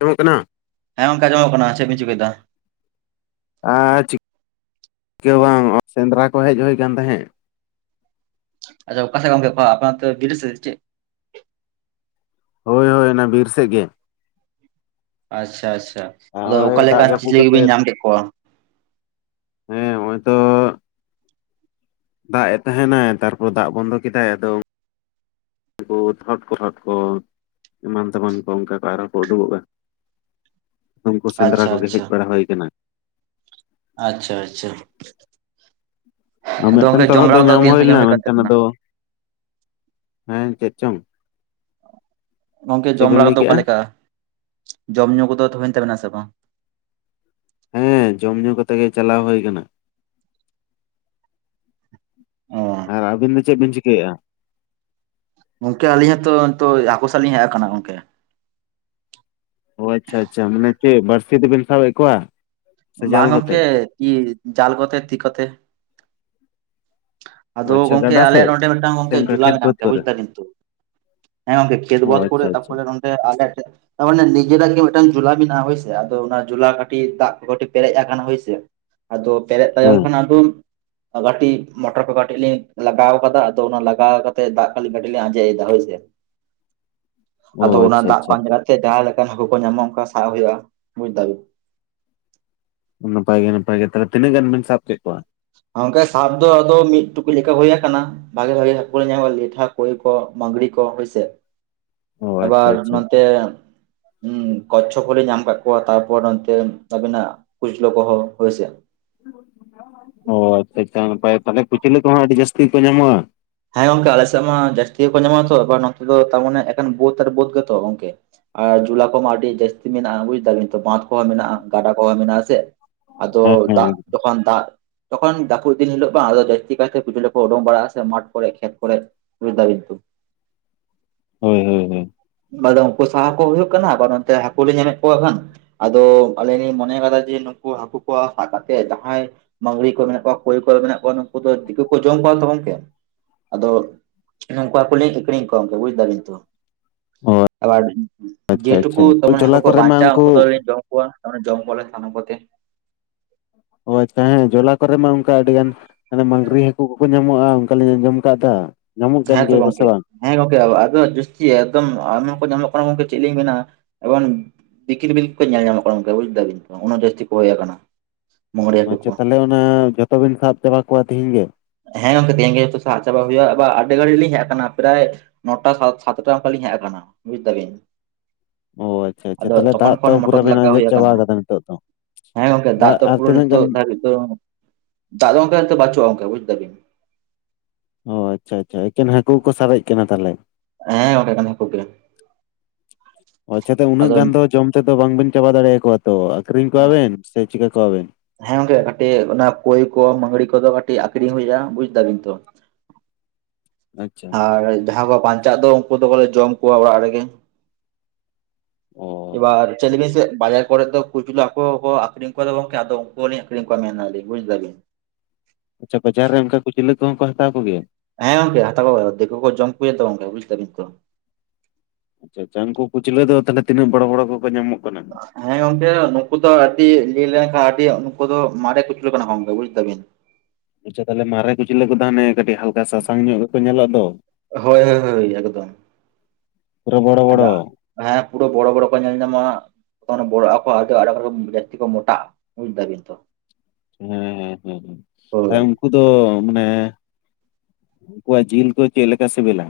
ᱟᱸᱡᱚᱢᱚᱜ ᱠᱟᱱᱟ? ᱦᱮᱸ ᱜᱚᱝᱠᱮ ᱟᱸᱡᱚᱢᱚᱜ ᱠᱟᱱᱟ ᱪᱮᱫ ᱵᱤᱱ ᱪᱤᱠᱟᱹᱭ ᱫᱟ? ᱟᱨ ᱪᱤᱠᱟᱹ ᱜᱮ ᱵᱟᱝ ᱱᱚᱜᱼᱚᱭ ᱥᱮᱸᱫᱽᱨᱟ ᱠᱚ ᱦᱮᱡ ᱦᱩᱭ ᱟᱠᱟᱱ ᱛᱟᱦᱮᱸᱫ ᱾ ᱟᱪᱪᱷᱟ ᱚᱠᱟᱥᱮᱜ ᱜᱚᱝᱠᱮ ᱟᱯᱮ ᱚᱱᱛᱮ ᱵᱤᱨ ᱥᱮ ᱪᱮᱫ ᱾ ᱦᱚᱭ ᱦᱚᱭ ᱚᱱᱟ ᱵᱤᱨ ᱥᱮᱫ ᱜᱮ ᱾ ᱟᱪᱪᱷᱟ ᱟᱪᱪᱷᱟ ᱟᱫᱚ ᱚᱠᱟ ᱱᱚᱜᱼᱚᱭ ᱫᱟᱜ ᱞᱮᱠᱟᱱ ᱡᱟᱹᱯᱩᱫ ᱪᱤᱞᱤ ᱵᱤᱱ ᱠᱟᱛᱮᱫ ᱧᱟᱢ ᱠᱮᱫ ᱠᱚᱣᱟ? ᱦᱮᱸ ᱱᱚᱜ ᱚᱭ ᱛᱚ ᱾ ᱫᱟᱜ ᱮ ᱛᱟᱦᱸᱮᱱᱟᱭ ᱛᱟᱨᱯᱚᱨ ᱫᱟᱜ ᱵᱚᱱᱫᱚ ᱠᱮᱫᱟᱭ ᱟᱫᱚ [inaudible] ᱮᱢᱟᱱ ᱛᱟᱢᱟᱱ ᱠᱚ ᱚᱱᱠᱟᱜᱮ ᱟᱨᱦᱚᱸ ᱠᱚ ᱩᱰᱩᱠᱚᱜᱼᱟ ᱾ ᱩᱱᱠᱩ ᱥᱮᱸᱫᱽᱨᱟ ᱟᱪᱪᱷᱟ ᱠᱚᱜᱮ ᱦᱮᱡ ᱟᱪᱪᱷᱟ ᱵᱟᱲᱟ ᱦᱩᱭ ᱟᱠᱟᱱᱟ ᱾ ᱟᱪᱪᱷᱟ ᱟᱪᱪᱷᱟ ᱾ ᱟᱻ ᱢᱤᱫᱴᱮᱱ ᱛᱚᱨᱦᱚᱫ ᱫᱚ ᱵᱟᱲᱟ ᱠᱚᱫᱚ ᱧᱟᱢ ᱛᱤᱱ ᱦᱩᱭ ᱥᱟᱺᱜᱤᱧ ᱞᱮᱱᱟ ᱠᱟᱱ ᱢᱮᱱᱠᱷᱟᱱ ᱛᱟᱵᱤᱱᱟ? ᱟᱫᱚ ᱦᱮᱸ ᱪᱮᱫ ᱪᱚᱝ ᱾ ᱜᱚᱝᱠᱮ ᱡᱚᱢ ᱵᱟᱲᱟ ᱠᱚᱫᱚ ᱚᱠᱟ ᱞᱮᱠᱟ, ᱡᱚᱢ ᱧᱩ ᱠᱚᱫᱚ ᱦᱩᱭᱮᱱ ᱛᱟᱹᱵᱤᱱᱟ ᱥᱮ ᱵᱟᱝ? ᱦᱮᱸ ᱡᱚᱢ ᱧᱩ ᱠᱟᱛᱮ ᱜᱮ ᱪᱟᱞᱟᱣ ᱦᱩᱭ ᱟᱠᱟᱱᱟ ᱾ ᱚᱸᱻ ᱟᱨ ᱟᱹᱵᱤᱱ ᱫᱚ ᱪᱮᱫ ᱵᱤᱱ ᱪᱤᱠᱟᱹᱭᱮᱜᱼᱟ? ᱜᱚᱝᱠᱮ ᱟᱹᱞᱤᱧ ᱦᱚᱸᱛᱚ ᱱᱤᱛᱚᱜ ᱦᱟᱹᱠᱩ ᱥᱟᱵ ᱞᱤᱧ ᱦᱮᱡ ᱟᱠᱟᱱᱟ ᱜᱚᱝᱠᱮ ᱾ ᱚ ᱟᱪᱪᱷᱟ ᱟᱪᱪᱷᱟ ᱢᱟᱱᱮ ᱪᱮᱫ ᱵᱟᱹᱲᱥᱤ ᱛᱮᱵᱤᱱ ᱥᱟᱵᱮᱫ ᱠᱚᱣᱟ? ᱥᱮ ᱵᱟᱝ ᱡᱟᱞ ᱠᱟᱛᱮ? ᱜᱚᱝᱠᱮ ᱛᱤ ᱡᱟᱞ ᱠᱚᱛᱮ ᱛᱤ ᱠᱚᱛᱮ ᱾ ᱚ ᱟᱫᱚ ᱟᱪᱪᱷᱟ ᱜᱚᱝᱠᱮ ᱜᱟᱰᱟ ᱥᱮᱫ ᱟᱞᱮᱭᱟᱜ ᱱᱚᱸᱰᱮ ᱢᱤᱫᱴᱟᱱ ᱥᱮ ᱜᱚᱝᱠᱮ ᱚᱱᱠᱟ ᱡᱩᱞᱟ ᱠᱷᱮᱛ ᱢᱮᱱᱟᱜ ᱵᱟᱹᱫᱽ ᱛᱟᱞᱮᱭᱟ ᱵᱩᱡ ᱠᱚᱨᱮ ᱠᱮᱫᱟ ᱵᱤᱱ ᱛᱚ ᱦᱮᱸ ᱜᱟᱝᱠᱮ ᱠᱷᱮᱛ ᱚ ᱵᱟᱹᱫᱽ ᱠᱚᱨᱮ ᱟᱪᱪᱷᱟ ᱟᱪᱪᱷᱟ ᱛᱟᱯᱚᱨᱮ ᱟᱞᱮ ᱴᱷᱮᱡ ᱛᱟᱨᱢᱟᱱᱮ ᱱᱤᱡᱮᱨᱟᱜ ᱜᱮ ᱢᱤᱫᱴᱟᱹᱝ ᱡᱩᱞᱟ ᱢᱮᱱᱟᱜᱼᱟ ᱦᱳᱭᱥᱮ ᱟᱫᱚ ᱚᱱᱟ ᱡᱩᱞᱟ ᱠᱟᱹᱴᱤᱡ ᱫᱟᱜ [unintelligible] ᱯᱮᱨᱮᱡ ᱟᱠᱟᱱᱟ ᱦᱚᱭᱥᱮ ᱟᱫᱚ ᱯᱮᱨᱮᱡ ᱛᱟᱭᱚᱢ ᱦᱮᱸ ᱠᱷᱟᱱᱟᱜ ᱫᱩ ᱠᱟᱹᱴᱤᱡ ᱢᱚᱴᱚᱨ ᱠᱚ ᱠᱟᱹᱴᱤᱡ ᱞᱤᱧ ᱞᱟᱜᱟᱣ ᱟᱠᱟᱫᱟ ᱟᱫᱚ ᱚᱱᱟ ᱞᱟᱜᱟᱣ ᱠᱟᱛᱮᱫ ᱫᱟᱜ ᱠᱟᱹᱴᱤᱡ ᱞᱤᱧ ᱟᱸᱡᱮᱫ ᱮᱫᱟ ᱦᱚᱭᱥᱮ ᱚ ᱾ [inaudible] ᱟᱫᱚ ᱚᱱᱟ ᱟᱪᱪᱷᱟ ᱫᱟᱜ ᱟᱪᱪᱷᱟ ᱯᱟᱸᱡ ᱠᱟᱛᱮ ᱡᱟᱦᱟᱸᱞᱮᱠᱟᱱ ᱦᱟᱹᱠᱩ ᱠᱚ ᱧᱟᱢᱚᱜ ᱚᱱᱠᱟ ᱥᱟᱵ ᱦᱩᱭᱩᱜᱼᱟ ᱵᱩᱡ ᱮᱫᱟ ᱵᱤᱱ ᱾ ᱱᱟᱯᱟᱭ ᱜᱮ ᱱᱟᱯᱟᱭ ᱜᱮ ᱛᱟᱦᱚᱞᱮ ᱛᱤᱱᱟᱹᱜ ᱜᱟᱱ ᱵᱤᱱ ᱥᱟᱵ ᱠᱮᱫ ᱠᱚᱣᱟ? ᱜᱚᱢᱠᱮ ᱥᱟᱵ ᱫᱚ ᱟᱫᱚ ᱢᱤᱫ ᱴᱩᱠᱩᱡ ᱞᱮᱠᱟ ᱦᱩᱭ ᱟᱠᱟᱱᱟ ᱾ ᱵᱷᱟᱹᱜᱤ ᱵᱷᱟᱹᱜᱤ ᱦᱟᱹᱠᱩ ᱞᱮ ᱧᱟᱢ ᱞᱤᱴᱷᱟ ᱠᱷᱚᱭ ᱠᱚ ᱢᱟᱜᱽᱨᱤ ᱠᱚ ᱦᱚᱭ ᱥᱮ ᱚ ᱟᱪᱪᱷᱟ ᱟᱵᱟᱨ ᱟᱪᱪᱷᱟ ᱛᱮ [inaudible] ᱠᱚᱪᱷᱚᱯ ᱠᱚᱞᱮ ᱧᱟᱢ ᱟᱠᱟᱫ ᱠᱚᱣᱟ ᱛᱟᱨᱯᱚᱨ ᱚᱱᱛᱮ ᱟᱹᱵᱤᱱᱟᱜ ᱠᱩᱪᱞᱟᱹ ᱠᱚᱦᱚᱸ ᱦᱚᱭᱥᱮ ᱾ ᱦᱚᱭ ᱟᱪᱷᱟ ᱟᱪᱷᱟ ᱱᱟᱯᱟᱭ ᱛᱟᱦᱚᱞᱮ ᱠᱩᱪᱞᱟᱹ ᱠᱚᱦᱚᱸ ᱟᱹᱰᱤ ᱡᱟᱹᱥᱛᱤ ᱜᱮᱠᱚ ᱧᱟᱢᱚᱜ-ᱟ? ᱦᱮᱸ ᱜᱚᱝᱠᱮ ᱟᱞᱮ ᱥᱮᱫ ᱢᱟ ᱡᱟᱹᱥᱛᱤ ᱜᱮᱠᱚ ᱧᱟᱢᱚᱜ-ᱟ ᱛᱚ ᱮᱵᱟᱨ ᱱᱚᱛᱮ ᱫᱚ ᱛᱟᱨᱢᱟᱱᱮ ᱮᱠᱮᱱ ᱵᱟᱹᱫ ᱟᱨ ᱵᱟᱹᱫ ᱜᱮᱛᱚ ᱜᱚᱝᱠᱮ ᱾ ᱟᱨ ᱡᱩᱞᱟ ᱠᱚᱢᱟ ᱟᱹᱰᱤ ᱡᱟᱹᱛᱤ ᱜᱮ ᱢᱮᱱᱟᱜ-ᱟ ᱵᱩᱡᱽ ᱮᱫᱟ ᱵᱤᱱ ᱛᱚ ᱵᱟᱸᱫᱷ ᱠᱚᱦᱚᱸ ᱢᱮᱱᱟᱜ-ᱟ ᱾ ᱜᱟᱰᱟ ᱠᱚᱦᱚᱸ ᱢᱮᱱᱟᱜ-ᱟ ᱾ ᱥᱮ ᱟᱫᱚ ᱦᱮᱸ ᱫᱟᱜ ᱦᱮᱸ ᱡᱚᱠᱷᱚᱱ ᱫᱟᱜ ᱛᱚᱠᱷᱚᱱ ᱡᱟᱹᱯᱩᱫ ᱫᱤᱱ ᱦᱤᱞᱚᱜ ᱵᱟᱝ ᱫᱚ ᱡᱟᱹᱥᱛᱤ ᱠᱟᱭᱛᱮ ᱠᱩᱪᱞᱟᱹ ᱠᱚ ᱩᱰᱩᱠ ᱵᱟᱲᱟᱜ-ᱟ ᱥᱮ ᱢᱟᱴᱷ ᱠᱚᱨᱮ ᱠᱷᱮᱛ ᱠᱚᱨᱮ ᱵᱩᱡᱽ ᱮᱫᱟ ᱵᱤᱱ ᱛᱚ ᱾ ᱦᱚᱭ ᱦᱚᱭ ᱦᱚᱭ ᱟᱫᱚ ᱩᱱᱠᱩ ᱥᱟᱦᱟ ᱠᱚ ᱦᱩᱭᱩᱜ ᱠᱟᱱᱟ ᱟᱨ ᱱᱚᱛᱮ ᱦᱟᱹᱠᱩ ᱞᱤᱧ ᱧᱟᱢᱮᱫ ᱠᱚᱣᱟ ᱠᱷᱟᱱ ᱾ ᱟᱫᱚ ᱟᱹᱞᱤᱧ ᱞᱤᱧ ᱢᱚᱱᱮ ᱟᱠᱟᱫᱟ ᱡᱮ ᱱᱩᱠᱩ ᱦᱟᱹᱠᱩ ᱠᱚ ᱥᱟᱵ ᱠᱟᱛᱮᱜ ᱡᱟᱦᱟᱸᱭ ᱢᱟᱹᱜᱽᱨᱤ ᱠᱚ ᱢᱮᱱᱟᱜ ᱠᱚᱣᱟ ᱠᱷᱚᱭ ᱠᱚᱨᱮ ᱢᱮᱱᱟᱜ ᱠᱚᱣᱟ ᱱᱩᱠᱩ ᱫᱚ ᱫᱤᱠᱩ ᱠᱚ ᱡᱚᱢ ᱠᱚᱣᱟ ᱛᱚ ᱜᱚᱢᱠᱮ ᱾ ᱟᱫᱚ ᱱᱚᱝᱠᱩ ᱠᱚᱞᱤᱧ ᱠᱤᱨᱤᱧ ᱠᱚᱣᱟ ᱜᱚᱢᱠᱮ ᱵᱩᱡ ᱫᱟ ᱵᱤᱱ ᱛᱚ ᱾ ᱦᱚᱭ᱾ ᱟᱵᱟᱨ ᱡᱮᱴᱩᱠᱩ ᱫᱚᱢᱮ ᱦᱟᱹᱠᱩ ᱠᱚ ᱠᱚᱨᱮ ᱢᱟ ᱵᱟᱧᱪᱟᱜ ᱩᱱᱠᱩ ᱫᱚᱞᱤᱧ ᱫᱚᱦᱚ ᱠᱚᱣᱟ᱾ ᱚᱱᱮ ᱡᱚᱢ ᱠᱚᱣᱟᱞᱮ ᱥᱟᱱᱟᱢ ᱠᱚᱛᱮ᱾ ᱦᱚᱭ ᱛᱟᱦᱮᱸ ᱡᱚᱞᱟ ᱠᱚᱨᱮ ᱢᱟ ᱚᱱᱠᱟ ᱟᱹᱰᱤ ᱜᱟᱱ ᱢᱟᱝᱽᱨᱤ ᱦᱟᱹᱠᱩ ᱠᱚ ᱠᱚ ᱧᱟᱢᱚᱜᱼᱟ ᱚᱱᱠᱟᱞᱤᱧ ᱟᱸᱡᱚᱢ ᱟᱠᱟᱫᱟ᱾ ᱦᱮᱸ ᱛᱚ ᱜᱚᱢᱠᱮ᱾ ᱦᱮᱸ ᱜᱚᱝᱠᱮ ᱟᱫᱚ ᱡᱟᱥᱛᱤ ᱮᱠᱫᱚᱢ ᱟᱭᱢᱟᱠᱚ ᱧᱟᱢᱚᱜ ᱠᱟᱱᱟ ᱜᱚᱝᱠᱮ ᱪᱮᱫ ᱞᱤᱧ ᱢᱮᱱᱟ ᱮᱵᱚᱝ ᱛᱤᱠᱤᱞ ᱵᱤᱞ ᱠᱚ ᱧᱮᱞ ᱧᱟᱢᱚᱜ ᱠᱟᱱᱟ ᱜᱚᱝᱠᱮ ᱵᱩᱡ ᱫᱟᱵᱤᱱ ᱛᱚ ᱚᱱᱟ ᱡᱟᱹᱥᱛᱤ ᱠᱚᱭ ᱟᱠᱟᱱᱟ᱾ ᱢᱟᱹᱜᱽᱨᱤ ᱦᱟᱹᱠᱩ ᱠᱚ ᱟᱪᱷᱟ ᱛᱟᱦᱚᱞᱮ ᱚᱱᱟ ᱡᱚᱛᱚ ᱵᱤᱱ ᱥᱟᱵ ᱪᱟᱵᱟ ᱠᱚᱣᱟ ᱛᱮᱦᱮᱧ ᱜᱮ? ᱦᱮᱸ ᱜᱚᱝᱠᱮ ᱛᱮᱦᱮᱧ ᱜᱮ ᱡᱚᱛᱚ ᱥᱟᱵ ᱪᱟᱵᱟ ᱦᱩᱭᱩᱜᱼᱟ, ᱟᱵᱟᱨ ᱟᱹᱰᱤ ᱜᱷᱟᱹᱲᱤᱠ ᱞᱤᱧ ᱦᱮᱡ ᱟᱠᱟᱱᱟ ᱯᱨᱟᱭ ᱱᱚᱴᱟ ᱥᱟᱛᱴᱟ ᱚᱱᱠᱟ ᱞᱤᱧ ᱦᱮᱡ ᱟᱠᱟᱱᱟ ᱵᱩᱡ ᱮᱫᱟᱵᱤᱱ? ᱚᱸ ᱟᱪᱷᱟ ᱟᱪᱷᱟ ᱛᱟᱦᱚᱞᱮ ᱫᱟᱜ ᱛᱚ ᱯᱩᱨᱟᱹ ᱫᱚ ᱵᱤᱱ ᱞᱟᱜᱟᱣ ᱟᱸᱡᱮᱫ ᱦᱩᱭ ᱪᱟᱵᱟ ᱟᱠᱟᱱᱟ ᱟᱠᱟᱫᱟ ᱱᱤᱛᱚᱜ ᱫᱚ᱾ ᱦᱮᱸ ᱜᱚᱝᱠᱮ ᱫᱟᱜ ᱫᱚ ᱟᱨ ᱯᱩᱨᱟᱹ ᱛᱤᱱᱟᱹᱜ ᱜᱟᱱ ᱱᱤᱛᱚᱜ ᱫᱷᱟᱨᱤ ᱛᱚ ᱫᱟᱜ ᱫᱚ ᱜᱚᱝᱠᱮ ᱱᱤᱛᱚᱜ ᱵᱟᱪᱩᱜᱼᱟ ᱚᱱᱠᱟ ᱵᱩᱡ ᱫᱟᱵᱤᱱ᱾ ᱚᱸ ᱟᱪᱷᱟ ᱟᱪᱷᱟ ᱮᱠᱮᱱ ᱦᱟᱹᱠᱩ ᱜᱮᱠᱚ ᱥᱟᱨᱮᱡ ᱟᱠᱟᱱᱟ ᱛᱟᱦᱚᱞᱮ᱾ ᱦᱮᱸ ᱜᱚᱝᱠᱮ ᱮᱠᱮᱱ ᱦᱟᱹᱠᱩ ᱜᱮ᱾ ᱟᱪᱷᱟ ᱛᱚ ᱩᱱᱟᱹᱜ ᱟᱫᱚ ᱜᱟᱱ ᱫᱚ ᱡᱚᱢ ᱛᱮᱫᱚ ᱵᱟᱝ ᱵᱤᱱ ᱪᱟᱵᱟ ᱫᱟᱲᱮᱭᱟᱠᱚᱣᱟ ᱛᱚ, ᱟᱠᱷᱨᱤᱧ ᱠᱚᱣᱟ ᱵᱤᱱ ᱥᱮ ᱪᱤᱠᱟ ᱠᱚᱣᱟᱵᱤᱱ? ᱦᱮᱸ ᱜᱚᱝᱠᱮ ᱠᱟᱹᱴᱤᱡ ᱚᱱᱟ ᱠᱚᱭ ᱠᱚ ᱢᱟᱹᱜᱽᱨᱤ ᱠᱚᱫᱚ ᱠᱟᱹᱴᱤᱡ ᱟᱠᱷᱨᱤᱧ ᱦᱩᱭᱩᱜᱼᱟ ᱵᱩᱡ ᱫᱟᱵᱤᱱ ᱛᱚ᱾ ᱟᱪᱪᱷᱟ ᱟᱨ ᱡᱟᱦᱟᱸ ᱠᱚ ᱵᱟᱧᱪᱟᱜ ᱫᱚ ᱩᱱᱠᱩ ᱫᱚ ᱠᱚᱞᱮ ᱡᱚᱢ ᱠᱚᱣᱟ ᱚᱲᱟᱜ ᱨᱮᱜᱮ᱾ ᱚ ᱮᱵᱟᱨ ᱪᱮᱫ ᱟᱪᱪᱷᱟ ᱵᱤᱱ ᱟᱪᱪᱷᱟ ᱥᱮ ᱵᱟᱡᱟᱨ ᱠᱚᱨᱮ ᱛᱚ ᱠᱩᱪᱞᱟ ᱠᱚ ᱟᱹᱠᱷᱨᱤᱧ ᱠᱚᱣᱟᱫᱟ ᱜᱚᱝᱠᱮ ᱟᱫᱚ ᱩᱱᱠᱩ ᱦᱚᱸ ᱞᱤᱧ ᱟᱠᱷᱨᱤᱧ ᱠᱚᱣᱟ ᱢᱮᱱ ᱮᱫᱟᱞᱤᱧ ᱵᱩᱡ ᱮᱫᱟ ᱵᱤᱱ᱾ ᱟᱪᱷᱟ ᱵᱟᱡᱟᱨ ᱨᱮ ᱚᱱᱠᱟ ᱠᱩᱪᱞᱟᱹ ᱠᱚᱦᱚᱸ ᱠᱚ ᱦᱟᱛᱟᱣ ᱠᱚᱜᱮᱭᱟ? ᱦᱮᱸ ᱜᱚᱝᱠᱮ ᱦᱟᱛᱟᱣ ᱠᱚᱜᱮᱭᱟᱠᱚ ᱫᱤᱠᱩ ᱠᱚᱦᱚᱸ ᱠᱚ ᱡᱚᱢ ᱠᱚᱜᱮᱭᱟ ᱚᱸᱰᱮ ᱛᱚ ᱵᱩᱡ ᱫᱟᱵᱤᱱ ᱛᱚ᱾ ᱟᱪᱷᱟ ᱩᱱᱠᱩ ᱠᱩᱪᱞᱟᱹ ᱫᱚ ᱛᱤᱱᱟᱹᱜ ᱵᱚᱲᱚ ᱵᱚᱲᱚ ᱠᱚᱠᱚ ᱧᱟᱢᱚᱜ ᱠᱟᱱᱟ? ᱦᱮᱸ ᱜᱚᱝᱠᱮ ᱱᱩᱠᱩ ᱫᱚ ᱟᱹᱰᱤ ᱞᱟᱹᱭ ᱞᱮᱱᱠᱷᱟᱱ ᱟᱹᱰᱤ ᱱᱩᱠᱩ ᱫᱚ ᱢᱟᱨᱮ ᱠᱩᱪᱞᱟᱹ ᱠᱟᱱᱟ ᱠᱚ ᱜᱚᱝᱠᱮ ᱵᱩᱡ ᱫᱟᱵᱤᱱ ᱾ ᱟᱪᱷᱟ ᱛᱟᱦᱚᱞᱮ ᱢᱟᱨᱮ ᱠᱩᱪᱞᱟᱹ ᱠᱚᱫᱚ ᱢᱟᱱᱮ ᱠᱟᱴᱤᱡ ᱦᱟᱞ ᱥᱟᱥᱟᱝ ᱧᱚᱜ ᱜᱮᱠᱚ ᱧᱮᱞᱚᱜ ᱫᱚ᱾ ᱦᱳᱭ ᱦᱳᱭ ᱦᱳᱭ ᱮᱠᱫᱚᱢ ᱯᱩᱨᱟᱹ ᱵᱚᱲᱚ ᱟᱫᱚ ᱵᱚᱲᱚ᱾ ᱦᱮᱸ ᱯᱩᱨᱟᱹ ᱵᱚᱲᱚ ᱵᱚᱲᱚ ᱠᱚ ᱧᱮᱞ ᱧᱟᱢᱚᱜᱼᱟ᱾ ᱠᱚᱱᱚ ᱵᱚᱲᱚ ᱟᱠᱚ ᱡᱟᱹᱛᱤ ᱠᱚ ᱢᱚᱴᱟᱜᱼᱟ ᱵᱩᱡ ᱮᱫᱟ ᱵᱤᱱ ᱛᱚ᱾ ᱦᱮᱸ ᱦᱮᱸ ᱦᱮᱸ ᱦᱸ ᱦᱳᱭ [inaudible] ᱩᱱᱠᱩ ᱫᱚ ᱢᱟᱱᱮ ᱩᱱᱠᱩᱣᱟᱜ ᱡᱤᱞ ᱠᱚ ᱪᱮᱫ ᱞᱮᱠᱟ ᱥᱤᱵᱤᱞᱟ?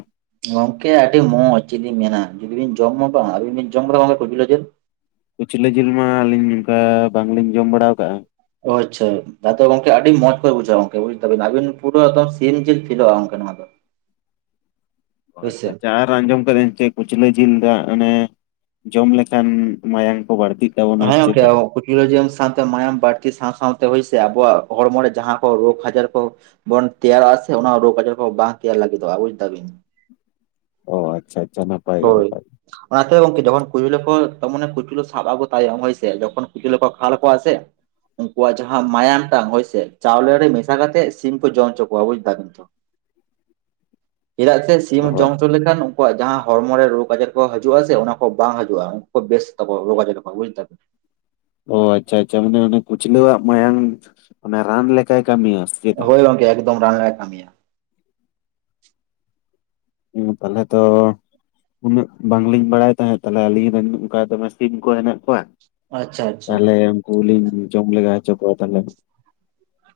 ᱜᱚᱝᱠᱮ ᱟᱹᱰᱤ ᱢᱚᱸᱡᱽ ᱪᱮᱫᱞᱤᱧ ᱢᱮᱱᱟ ᱡᱩᱫᱤ ᱵᱤᱱ ᱡᱚᱢᱟ ᱵᱟᱝ ᱟᱹᱵᱤᱱ ᱵᱤᱱ ᱡᱚᱢ ᱠᱟᱫᱟ ᱟᱵᱤᱱ ᱵᱤᱱ ᱡᱚᱢ ᱠᱟᱫᱟ ᱠᱩᱪᱞᱟᱹ ᱡᱤᱞ? ᱠᱩᱪᱞᱟᱹ ᱡᱤᱞ ᱢᱟ ᱟᱹᱞᱤᱧ ᱱᱚᱝᱠᱟ ᱵᱟᱝᱞᱤᱧ ᱡᱚᱢ ᱵᱟᱲᱟ ᱟᱠᱟᱜᱼᱟ᱾ ᱟᱪᱷᱟ ᱟᱫᱚ ᱜᱚᱝᱠᱮ ᱟᱹᱰᱤ ᱢᱚᱸᱡᱽ ᱠᱚ ᱵᱩᱡᱷᱟᱹᱣᱟ ᱜᱚᱝᱠᱮ ᱵᱩᱡ ᱠᱮᱫᱟᱵᱤᱱ ᱟᱹᱵᱤᱱ ᱯᱩᱨᱟᱹ ᱮᱠᱫᱚᱢ ᱥᱤᱢ ᱡᱤᱞ ᱯᱷᱮᱞᱚᱜᱼᱟ ᱱᱚᱣᱟ ᱫᱚ᱾ [inaudible] ᱚ ᱦᱳᱭ ᱥᱮ ᱟᱪᱪᱷᱟ ᱟᱪᱪᱷᱟ ᱟᱨ᱾ ᱟᱸᱡᱚᱢ ᱠᱟᱫᱟᱹᱧ ᱥᱮ ᱠᱩᱪᱞᱟᱹ ᱡᱤᱞ ᱫᱟᱜ ᱚᱱᱮ ᱡᱚᱢ ᱞᱮᱠᱷᱟᱱ ᱢᱟᱭᱟᱝ ᱠᱚ ᱵᱟᱹᱲᱛᱤᱜ ᱛᱟᱵᱚᱱᱟ ᱦᱮ ᱚᱝᱠᱮ ᱪᱮᱛᱟ? ᱠᱩᱪᱤᱞᱟᱹ ᱡᱮᱞ ᱥᱟᱶᱛᱮ ᱢᱟᱭᱟᱢ ᱵᱟᱹᱲᱛᱤ ᱥᱟᱶ ᱥᱟᱶᱛᱮ ᱦᱳᱭᱥᱮ ᱟᱵᱚᱣᱟᱜ ᱦᱚᱲᱢᱚ ᱨᱮ ᱡᱟᱦᱟᱸ ᱠᱚ ᱨᱳᱜᱽ ᱟᱡᱟᱨ ᱠᱚ ᱵᱚᱱ ᱛᱮᱭᱟᱨᱚᱜ ᱟ ᱥᱮ ᱚᱱᱟ ᱨᱳᱜ ᱟᱡᱟᱨ ᱠᱚ ᱵᱟᱝ ᱛᱮᱭᱟᱨ ᱞᱟᱹᱜᱤᱫᱚᱜᱼᱟ ᱵᱩᱡ ᱫᱟ ᱵᱤᱱ᱾ ᱚ ᱟᱪᱪᱷᱟ ᱟᱪᱪᱷᱟ᱾ ᱜᱮ ᱦᱳᱭ᱾ ᱱᱟᱯᱟᱭ ᱜᱮ᱾ ᱚᱱᱟᱛᱮ ᱜᱚᱝᱠᱮ ᱡᱚᱠᱷᱚᱱ ᱠᱩᱭᱞᱟ. ᱠᱷᱚᱱ ᱢᱟᱱᱮ ᱠᱩᱪᱞᱟᱹ ᱥᱟᱵ ᱟᱜᱩ ᱛᱟᱭᱚᱢ ᱦᱳᱭ ᱥᱮ ᱡᱚᱠᱷᱚᱱ ᱠᱩᱪᱞᱟᱹ ᱠᱚ ᱠᱷᱟᱞ ᱠᱚᱣᱟ ᱥᱮ ᱩᱱᱠᱩᱣᱟᱜ ᱡᱟᱦᱟᱸ ᱢᱟᱭᱟᱢ ᱴᱟᱝ ᱦᱳᱭᱥᱮ ᱪᱟᱣᱞᱮ ᱨᱮ ᱢᱮᱥᱟ ᱠᱟᱛᱮᱫ ᱥᱤᱢ ᱠᱚ ᱡᱚᱢ ᱦᱚᱪᱚ ᱠᱚᱣᱟ ᱵᱩᱡᱫᱟ ᱵᱮᱱ ᱛᱷᱚ ᱪᱮᱫᱟᱜ ᱥᱮ ᱥᱤᱢ ᱦᱳᱭ ᱡᱚᱢ ᱦᱚᱪᱚ ᱞᱮᱠᱷᱟᱱ ᱩᱱᱠᱩᱣᱟᱜ ᱡᱟᱦᱟᱸᱼᱼ ᱦᱚᱲᱢᱚ ᱨᱮ ᱨᱳᱜᱽ ᱟᱡᱟᱨ ᱠᱚ ᱦᱤᱡᱩᱜᱼᱟ ᱥᱮ ᱚᱱᱟ ᱠᱚ ᱵᱟᱝ ᱦᱤᱡᱩᱜᱼᱟ ᱩᱱᱠᱩ ᱵᱮᱥ ᱛᱟᱠ ᱨᱳᱜᱽ ᱟᱡᱟᱨ ᱠᱚ ᱵᱩᱡ ᱫᱟᱵᱮᱱ ᱚ ᱟᱪᱪᱷᱟ ᱟᱪᱪᱷᱟ ᱢᱟᱱᱮ ᱚᱱᱮ ᱠᱩᱪᱞᱟᱹᱣᱟᱜ ᱢᱟᱭᱟᱝ ᱮ ᱨᱟᱱ ᱞᱮᱠᱟᱭ ᱠᱟᱹᱢᱤᱭᱟ ᱪᱮᱛᱟ? ᱦᱳᱭ ᱜᱚᱢᱠᱮ ᱮᱠᱫᱚᱢ ᱨᱟᱱ ᱞᱮᱠᱟᱭ ᱠᱟᱹᱢᱤᱭᱟ ᱦᱚᱸ ᱛᱟᱦᱚᱞᱮ ᱛᱚ ᱩᱱᱟᱹᱜ ᱵᱟᱝᱞᱤᱧ ᱵᱟᱲᱟᱭ ᱛᱟᱦᱮᱸᱫ ᱛᱟᱦᱚᱞᱮ ᱟᱹᱞᱤᱧ ᱨᱮᱱ ᱚᱱᱠᱟ ᱫᱚᱢᱮ ᱥᱤᱢ ᱠᱚ ᱦᱮᱱᱟᱜ ᱠᱚᱣᱟ ᱟᱪᱪᱷᱟ ᱟᱪᱪᱷᱟ᱾ ᱛᱟᱦᱚᱞᱮ ᱩᱱᱠᱚ ᱞᱤᱧ ᱡᱚᱢ ᱞᱮᱜᱟ ᱦᱚᱪᱚ ᱠᱚᱣᱟ ᱛᱟᱦᱚᱞᱮ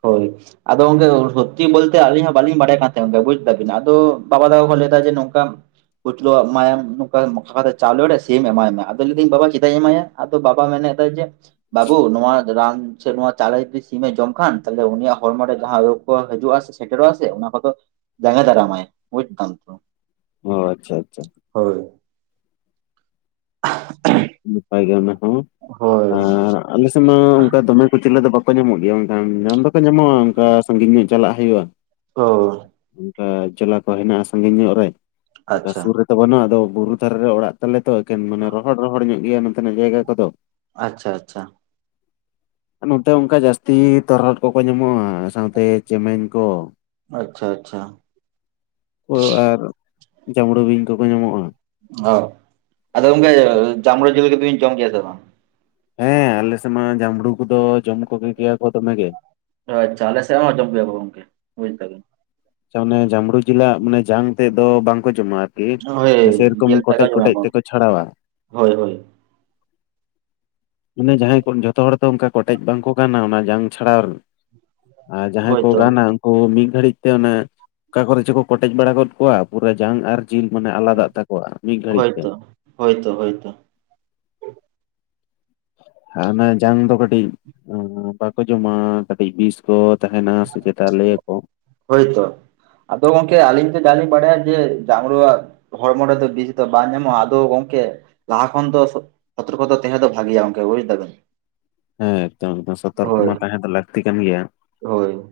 ᱦᱳᱭ ᱟᱫᱚ ᱜᱚᱝᱠᱮ ᱥᱚᱛᱛᱤ ᱵᱚᱞᱛᱮ ᱟᱹᱞᱤᱧ ᱦᱚᱸ ᱵᱟᱹᱞᱤᱧ ᱵᱟᱲᱟᱭ ᱠᱟᱱ ᱛᱟᱦᱮᱸ ᱜᱚᱝᱠᱮ, ᱵᱩᱡ ᱫᱟᱵᱤᱱ ᱟᱫᱚ ᱵᱟᱵᱟ ᱛᱟᱠ ᱠᱚ ᱞᱟᱹᱭᱫᱟ ᱡᱮ ᱱᱚᱝᱠᱟᱼᱼ ᱠᱩᱪᱞᱟᱹ ᱟᱜ ᱢᱟᱭᱟᱢ ᱱᱚᱠᱟ ᱢᱟᱠᱷᱟᱣ ᱠᱟᱛᱮ ᱪᱟᱣᱞᱮ ᱨᱮ ᱥᱤᱢ ᱮᱢᱟᱭ ᱢᱮ, ᱟᱫᱚ ᱞᱟᱹᱭ ᱫᱟᱹᱧ ᱵᱟᱵᱟ ᱪᱮᱫᱟᱭ ᱤᱧ ᱮᱢᱟᱭᱟ ᱟᱫᱚ ᱵᱟᱵᱟ ᱢᱮᱱᱮᱫ ᱟᱭ ᱡᱮ ᱵᱟᱹᱵᱩ ᱱᱚᱣᱟ ᱨᱟᱱ ᱥᱮ ᱱᱚᱣᱟ ᱪᱟᱣᱞᱮ ᱡᱩᱫᱤ ᱥᱤᱢᱮ ᱡᱚᱢ ᱠᱷᱟᱱᱼᱼ ᱟᱫᱚ ᱩᱱᱤᱭᱟᱜ ᱦᱚᱲᱢᱚ ᱨᱮ ᱡᱟᱦᱟᱸ ᱨᱳᱜᱽ ᱠᱚ ᱦᱤᱡᱩᱜᱼᱟ ᱥᱮ ᱥᱮᱴᱮᱨᱚᱜᱼᱟ ᱥᱮ ᱚᱱᱟ ᱠᱚᱫᱚᱼᱼ ᱡᱟᱸᱜᱮ ᱫᱟᱨᱟᱢᱟᱭ ᱵᱩᱡ ᱫᱟᱢ ᱛᱚ ᱚ ᱟᱪᱪᱷᱟ ᱟᱪᱪᱷᱟ ᱦᱳᱭ ᱱᱟᱯᱟᱭ ᱜᱮ ᱚᱱᱟ ᱠᱚᱦᱚ ᱦᱳᱭ ᱟᱨ ᱟᱞᱮ ᱥᱮᱫ ᱢᱟ ᱚᱱᱠᱟ ᱫᱚᱢᱮ ᱠᱩᱪᱞᱟᱹ ᱫᱚ ᱵᱟᱠᱚᱼᱼ ᱵᱟᱠᱚ ᱧᱟᱢᱚᱜ ᱜᱮᱭᱟ ᱵᱟᱝᱠᱷᱟᱱ ᱧᱟᱢ ᱫᱚᱠᱚ ᱧᱟᱢᱚᱜᱼᱟ ᱚᱱᱠᱟ ᱥᱟᱺᱜᱤᱧ ᱧᱚᱜ ᱪᱟᱞᱟᱜ ᱦᱩᱭᱩᱜᱼᱟ ᱦᱳᱭ ᱚᱱᱠᱟ ᱡᱚᱞᱟ ᱠᱚ ᱦᱮᱱᱟᱜᱼᱟ ᱥᱟᱺᱜᱤᱧ ᱧᱚᱜ ᱨᱮ, ᱚᱱᱠᱟ ᱟᱪᱪᱷᱟ ᱥᱩᱨ ᱨᱮᱼᱼ ᱵᱟᱹᱱᱩᱜᱼᱟ ᱟᱫᱚ ᱵᱩᱨᱩ ᱫᱷᱟᱨᱮ ᱨᱮ ᱚᱲᱟᱜ ᱛᱟᱞᱮ ᱛᱚ ᱮᱠᱮᱱ ᱢᱟᱱᱮ ᱨᱚᱦᱚᱲ ᱨᱚᱦᱚᱲ ᱧᱚᱜ ᱜᱮᱭᱟ ᱱᱚᱛᱮᱱᱟᱜ ᱡᱟᱭᱜᱟ ᱠᱚᱫᱚ ᱟᱪᱪᱷᱟ ᱟᱪᱪᱷᱟ ᱱᱚᱛᱮ ᱚᱱᱠᱟ ᱡᱟᱹᱥᱛᱤ ᱛᱚᱨᱦᱚᱫ ᱠᱚᱠᱚ ᱧᱟᱢᱚᱜᱼᱟ ᱥᱟᱶᱛᱮ ᱪᱮᱢᱮᱧ ᱠᱚ ᱟᱪᱪᱷᱟ ᱟᱪᱪᱷᱟ ᱳ ᱟᱨ ᱡᱟᱸᱢᱲᱳ ᱵᱤᱧ ᱠᱚᱠᱚ ᱧᱟᱢᱚᱜᱼᱟ ᱦᱳᱭ ᱟᱫᱚ ᱜᱚᱝᱠᱮ ᱡᱟᱸᱢᱲᱩ ᱡᱤᱞ ᱠᱚᱫᱚ ᱵᱤᱱ ᱡᱚᱢ ᱜᱮᱭᱟ ᱥᱮ ᱵᱟᱝ ᱦᱮᱸ ᱟᱞᱮᱥᱮᱫ ᱢᱟ ᱡᱟᱢᱲᱩ ᱠᱚᱫᱚ ᱡᱚᱢ ᱠᱚᱜᱮ ᱜᱮᱭᱟ ᱠᱚ ᱫᱚᱢᱮ ᱜᱮ ᱳ ᱟᱪᱪᱷᱟ ᱟᱞᱮᱥᱮᱫ ᱦᱚᱸ ᱡᱚᱢ ᱜᱮᱭᱟ ᱠᱚ ᱜᱚᱢᱠᱮ ᱵᱩᱡ ᱫᱟ ᱵᱮᱱ ᱚᱱᱮ ᱡᱟᱢᱵᱽᱲᱩ ᱡᱤᱞᱟᱜ ᱢᱟᱱᱮ ᱡᱟᱝ ᱛᱮᱫ ᱫᱚ ᱵᱟᱝᱠᱚ ᱡᱚᱢᱟ ᱟᱨᱠᱤ ᱦᱳᱭ ᱥᱮᱨᱚᱠᱚᱢ ᱡᱮᱞ ᱛᱮᱫ ᱠᱚ ᱠᱚᱴᱮᱡ ᱡᱚᱢᱟ ᱠᱚᱴᱮᱡ ᱠᱚ ᱛᱮᱠᱚ ᱪᱷᱟᱲᱟᱣᱟ ᱦᱳᱭ ᱦᱳᱭ ᱢᱟᱱᱮ ᱡᱟᱦᱟᱸᱭ ᱠᱚ ᱡᱚᱛᱚ ᱦᱚᱲ ᱫᱚ ᱚᱱᱠᱟ ᱠᱚᱴᱮᱡ ᱵᱟᱝᱠᱚ ᱜᱟᱱᱟ ᱚᱱᱟ ᱡᱟᱝ ᱪᱷᱟᱲᱟᱣ ᱨᱮᱱᱟᱜ ᱟᱨ ᱡᱟᱦᱟᱸᱭ ᱠᱚ ᱦᱳᱭᱛᱚ ᱜᱟᱱᱟ ᱩᱱᱠᱩ ᱢᱤᱫ ᱜᱷᱟᱹᱲᱤᱡ ᱛᱮ ᱚᱱᱮ ᱠᱟᱠᱚᱨᱮ ᱪᱚᱠᱚ ᱠᱚᱴᱮᱡ ᱵᱟᱲᱟ ᱜᱚᱫ ᱠᱚᱣᱟ ᱯᱩᱨᱟᱹ ᱡᱟᱝ ᱟᱨ ᱡᱤᱞ ᱢᱟᱱᱮ ᱟᱞᱟᱫᱟᱜ ᱛᱟᱠᱚᱣᱟ ᱢᱤᱫ ᱜᱷᱟᱹᱲᱤᱡ ᱛᱮ ᱦᱳᱭ ᱛᱚ ᱦᱳᱭ ᱛᱚ ᱚᱱᱟ ᱡᱟᱝ ᱫᱚ ᱠᱟᱹᱴᱤᱡ ᱵᱟᱠᱚ ᱡᱚᱢᱟ ᱠᱟᱹᱴᱤᱡ ᱵᱤᱥ ᱠᱚ ᱛᱟᱦᱮᱱᱟ ᱥᱮᱪᱮᱛᱟ ᱞᱟᱹᱭᱟ ᱠᱚ ᱦᱳᱭᱛᱚ ᱟᱫᱚ ᱜᱚᱝᱠᱮ ᱟᱹᱞᱤᱧ ᱛᱚ ᱵᱟᱞᱤᱧ ᱵᱟᱲᱟᱭᱟ ᱡᱮ ᱡᱟᱸᱢᱲᱩᱣᱟᱜ ᱦᱚᱲᱢᱚ ᱨᱮᱫᱚ ᱵᱮᱥᱤ ᱫᱚ ᱵᱟᱝ ᱧᱟᱢᱚᱜᱼᱟ ᱟᱫᱚ ᱜᱚᱝᱠᱮ ᱞᱟᱦᱟ ᱠᱷᱚᱱ ᱫᱚ ᱥᱚᱛᱚᱨᱠᱚᱛᱟ ᱛᱮᱦᱮᱸ ᱫᱚ ᱵᱷᱟᱜᱮᱭᱟ ᱜᱚᱢᱠᱮ ᱵᱩᱡᱽ ᱫᱟᱵᱮᱱ ᱦᱮᱸ ᱛᱚ ᱮᱠᱫᱚᱢ ᱥᱚᱛᱚᱨᱠᱚ ᱢᱟ ᱛᱟᱦᱮᱸ ᱫᱚ ᱞᱟᱹᱠᱛᱤ ᱠᱟᱱ ᱜᱮᱭᱟ ᱦᱳᱭ